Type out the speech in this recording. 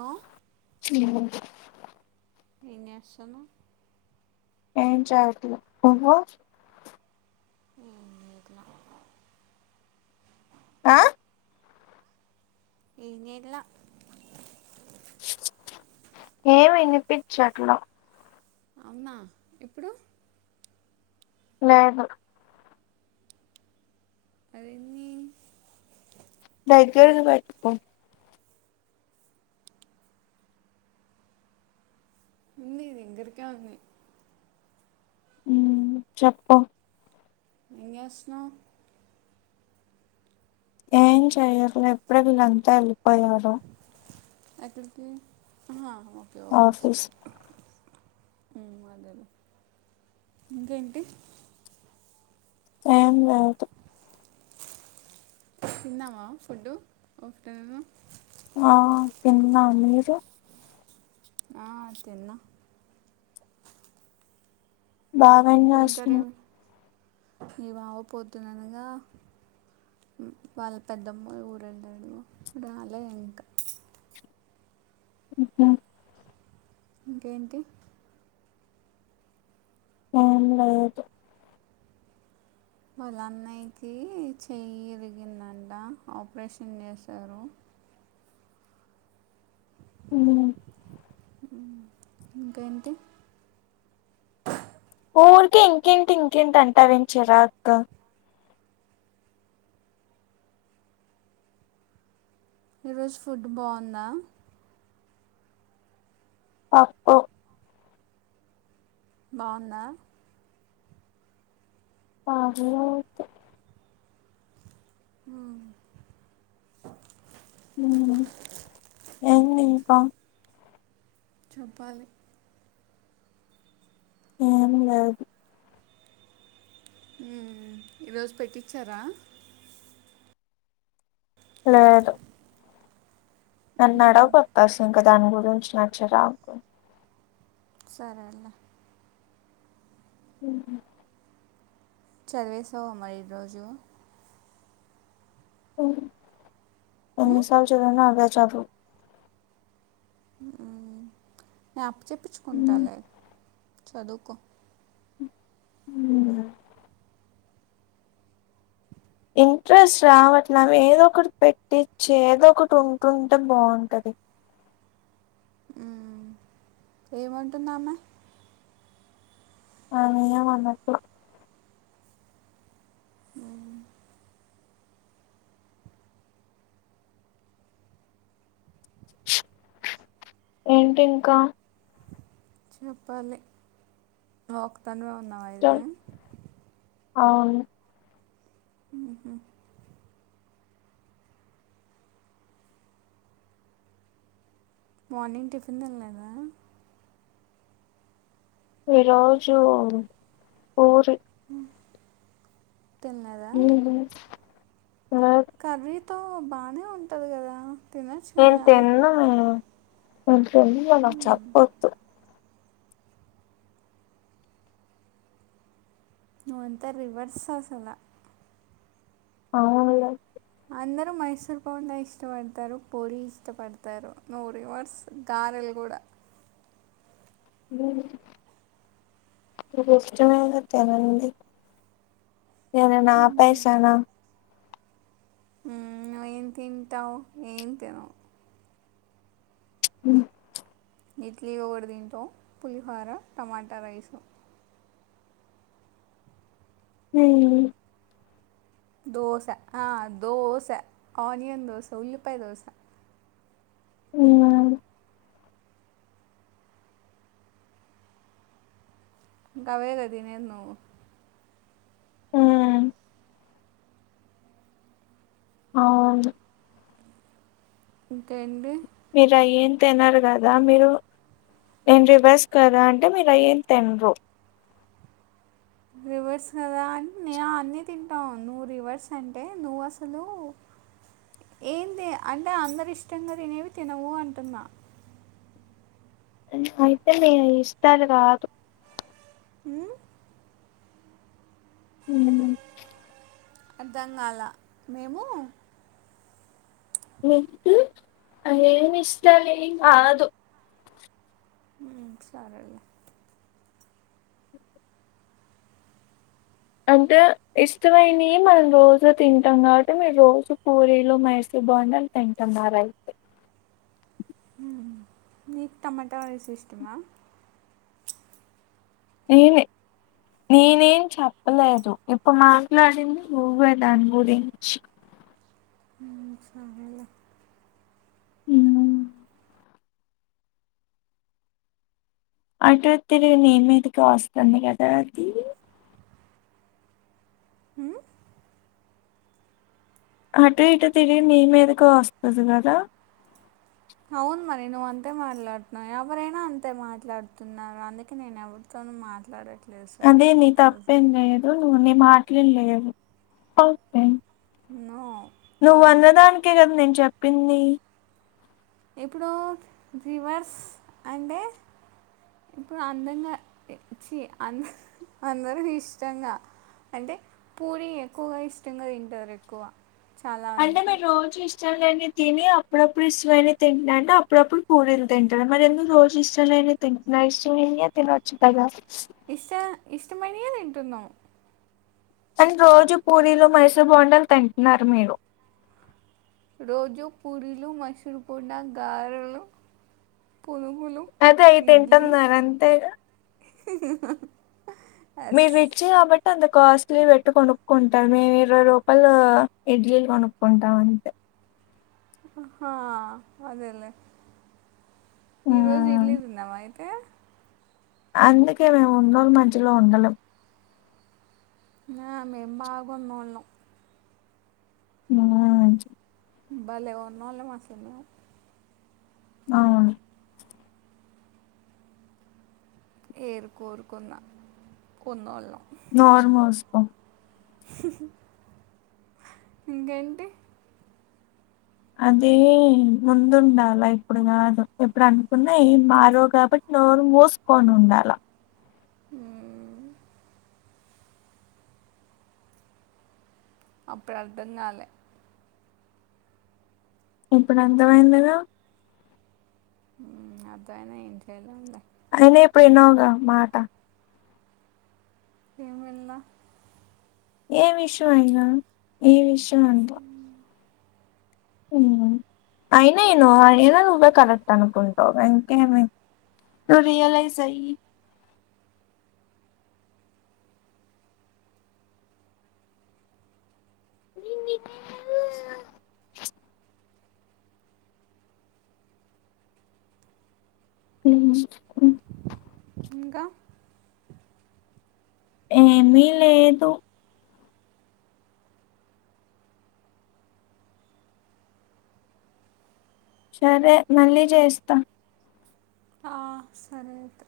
ఓ ఏం ఏం చేస్తునావ్ ఏం చెయ్యట్లే నువ్వు ఏం చేయట్ల ఆ ఏం చేయట్లే ఏమి వినిపిచ్చట్లా అవునా ఇప్పుడు లేదు ఆది ఏంది డైగర్న్ బయటకు ఉంది ఇది ఇంగ్గరకే ఉంది ఉమ్ చెప్పు ఏం చేస్తునావ్ ఏం చేయట్లేదు ఎప్పుడే వీళ్ళుంతా వెళ్ళిపోయారు ఎక్కడికి ఆహా ఓకే ఆఫీస్ ఊ అదే ఇంకేంటి ఏం లేదు తిన్నావా ఫుడ్ ఆఫ్టర్నూన్ ఆ తిన్న మీరు ఆ తిన్న బా ఏం కర్రీ నీ బావ పొద్దున్న అనగా వాళ్ళ పెద్దమ్మ వాళ్ళ ఊరు వెళ్ళాడు రాలే ఇంకా ఉ ఊ ఇంకేంటి ఏం లేదు వాళ్ళ అన్నయ్యకి చేయి విరిగింది అంట ఆపరేషన్ చేసారు ఊ ఉ ఇంకేంటి ఊరికే ఇంకేంటి ఇంకేంటి అంటావ్ ఏంటి చిరగ ఈరోజు ఫుడ్ బాగుందా పప్పు బావుందా పర్లేదు ఊమ్ ఊ ఏంది ఇంకా చెప్పాలి ఏం లేదు ఊ ఈ రోజు పెట్టిచారా లేదు నన్ను మ్మ్. నడగకు అక్క అసలు ఇంకా దాని గురించి నాకు చిరాకు సరేలె ఊహు చదివేసావ మరి ఈ రోజు ఎని సాల చదివిన అవే చదువు ఊ నేను అప్ప చెప్పించుకుంటలే చదువుకో ఉ ఊ ఇంట్రెస్ట్ రావట్ల ఆమె ఏదో ఒకటి పెట్టించి ఏదో ఒకటి ఉంటుంటే బాగుంటది ఏమంటుందమే ఆమె ఏమి అనట్లే ఆ ఏంటి ఇంకా చెప్పాలి నువ్ ఒక్కదానివే ఉన్నవా అయితే అవును ఊహు మార్నింగ్ టిఫిన్ తినలేదా ఈ రోజు పూరి తిన్నదా నేను కర్రీతో బానె ఉంటది కదా తినచ్చు కదా ఆ కొంచం ఇగ [unintelligible] చెప్పొదు ను అంత రివర్స్ అసల అవును లే అందరు మైసూర్ బోండా ఇష్టపడతారు పూరి ఇష్టపడతారు నువ్వు రివర్స్ గారెలు కూడా మ్మ్ మీకు ఇష్టమే కదా తినండి నేను ఎన ఆపేసాన ఏం తింటావు ఏన్ తినవు మ్మ్ హు ఇడ్లీ ఒకటి తింటావు పులిహర టమాటా రైసు నేను దోశ ఆ దోశ ఆనియన్ దోశ ఉల్లిపాయ దోశ మ్మ్ ఆ ఇంకవే గద తినేది నువ్వు మ్మ్ అవును ఇంకా ఏంటి మీరు అయేం తినరు కదా మీరు నేను రివర్స్ కదా అంటే మీరు అయేం తినరు రివర్స్ కదా అంటే నే అన్నీ తింటావు నువ్వు రివర్స్ అంటే నువ్వు అసలు ఏం అంటే అందరి ఇష్టంగా తినేవి తినవు అంటున్నా అయితే నే ఇష్టాలు కాదు మ్మ్ మ్మ్ అర్ధంగాలా మేము మీటు అయేవి ఇష్టలేం కాదు మ్మ్ సరే లే అంటే ఇష్టమైనయి మనం రోజు తింటాం కాబట్టి మీరు రోజు పూరీలు మైసూరూ బొండాలు తింటాం మరి అయితే మ్మ్ మీకు టమాటా రైస్ ఇష్టమ ఏ లే నేనేం చెప్పలేదు ఇప్పు మాట్లాడింది నువ్వే దాని గురించి మ్మ్ సరే లే ఇంగ అటు తిరిగి నీ మీదకె వస్తంది కదా అది మ్మ్ అటు ఇటు తిరిగి నీ మీదకు వస్తది కదా అవును మరి నువ్వు అంతే మాట్లాడుతున్నావు ఎవరైనా అంతే మాట్లాడుతున్నారు అందుకే నేను ఎవరు తోను మాట్లాడట్ అదే నీ తప్పేం లేదు నువ్వు నీ మాటలు లేదు ఒకే నో నువ్వు లేవు అన్నదానికే కదా నేను చెప్పింది ఇప్పుడు రివర్స్ అంటే ఇప్పుడు అందంగా చి అంద అందరికి ఇష్టంగా అంటే పూరి ఎక్కువగా ఇష్టంగా తింటారు ఎక్కువ చాలా అంటే మంది మీరు రోజు ఇష్ ష్టాలన్నీ తిని అప్పుడప్పుడు ఇష్టమైనవి తింటాంటే అప్పుడప్పుడు పూరీలు తింటాడు మరి ఎందుకు రోజు ఇష్టాలైన తింటున్నాయి ఇష్టమైనవే తినేయొచ్చు కదా ఇష్ట ఇష్టమైనవే తింటున్నాం కాని రోజు పూరీలు మైసూర్రు బోండాలు తింటున్నారు మీరు రోజు పూరీలు మసూర్పొడా గారలు పునుగులు అదే అయి తింటున్నారు అంతే హ్ మీరూ వచ్చయి కాబట్టి అంత కాస్ట్లీ పెట్టి కొనుక్కుంటాం మేము ఇరవై రూపాయలు ఇడ్లీలు కొనుక్కుంటాం అంతే ఆహా అదేలే ఈ రోజు హ్మ్. ఇడ్లీ తిన్నావా అయి తే అందుకే మేము ఉన్నోళ్ల మధ్యలో ఉండలేం ఆ మేం బాగా ఉన్నోళ్ళం ఉ భలే ఉన్నావులే మాసూ అవునా ఏరు కోరుకున్న ఉన్నోళ్ళం నోరు మూసుకో హ్ ఇంకేంటి అదే ముందుండాలి ఇప్పుడు కాదు ఎప్పుడు అనుకున్నా ఏం మారవు కాబట్టి నోరు మూసుకొని ఉండాల హ అప్పుడు అర్థం కాలే ఇప్పుడు అర్థమైంది కదా ఉమ్ అర్ధమైన ఏం చేయలేంలే అయిన ఇప్పుడు విన్నావుగా మాట ఏం విన్ల ఏ విషయం అయినా ఏ విషయం ఆన్ల అయి నేను అయినా నువ్వే కరెక్ట్ అనుకుంటావు ఇంకేమి నువ్వు రియలైజ్యి నేను నీ ఉహు ఇంకా ఏమి లేదూ సరే మళ్ళీ చేస్తా ఆ సరే అయితే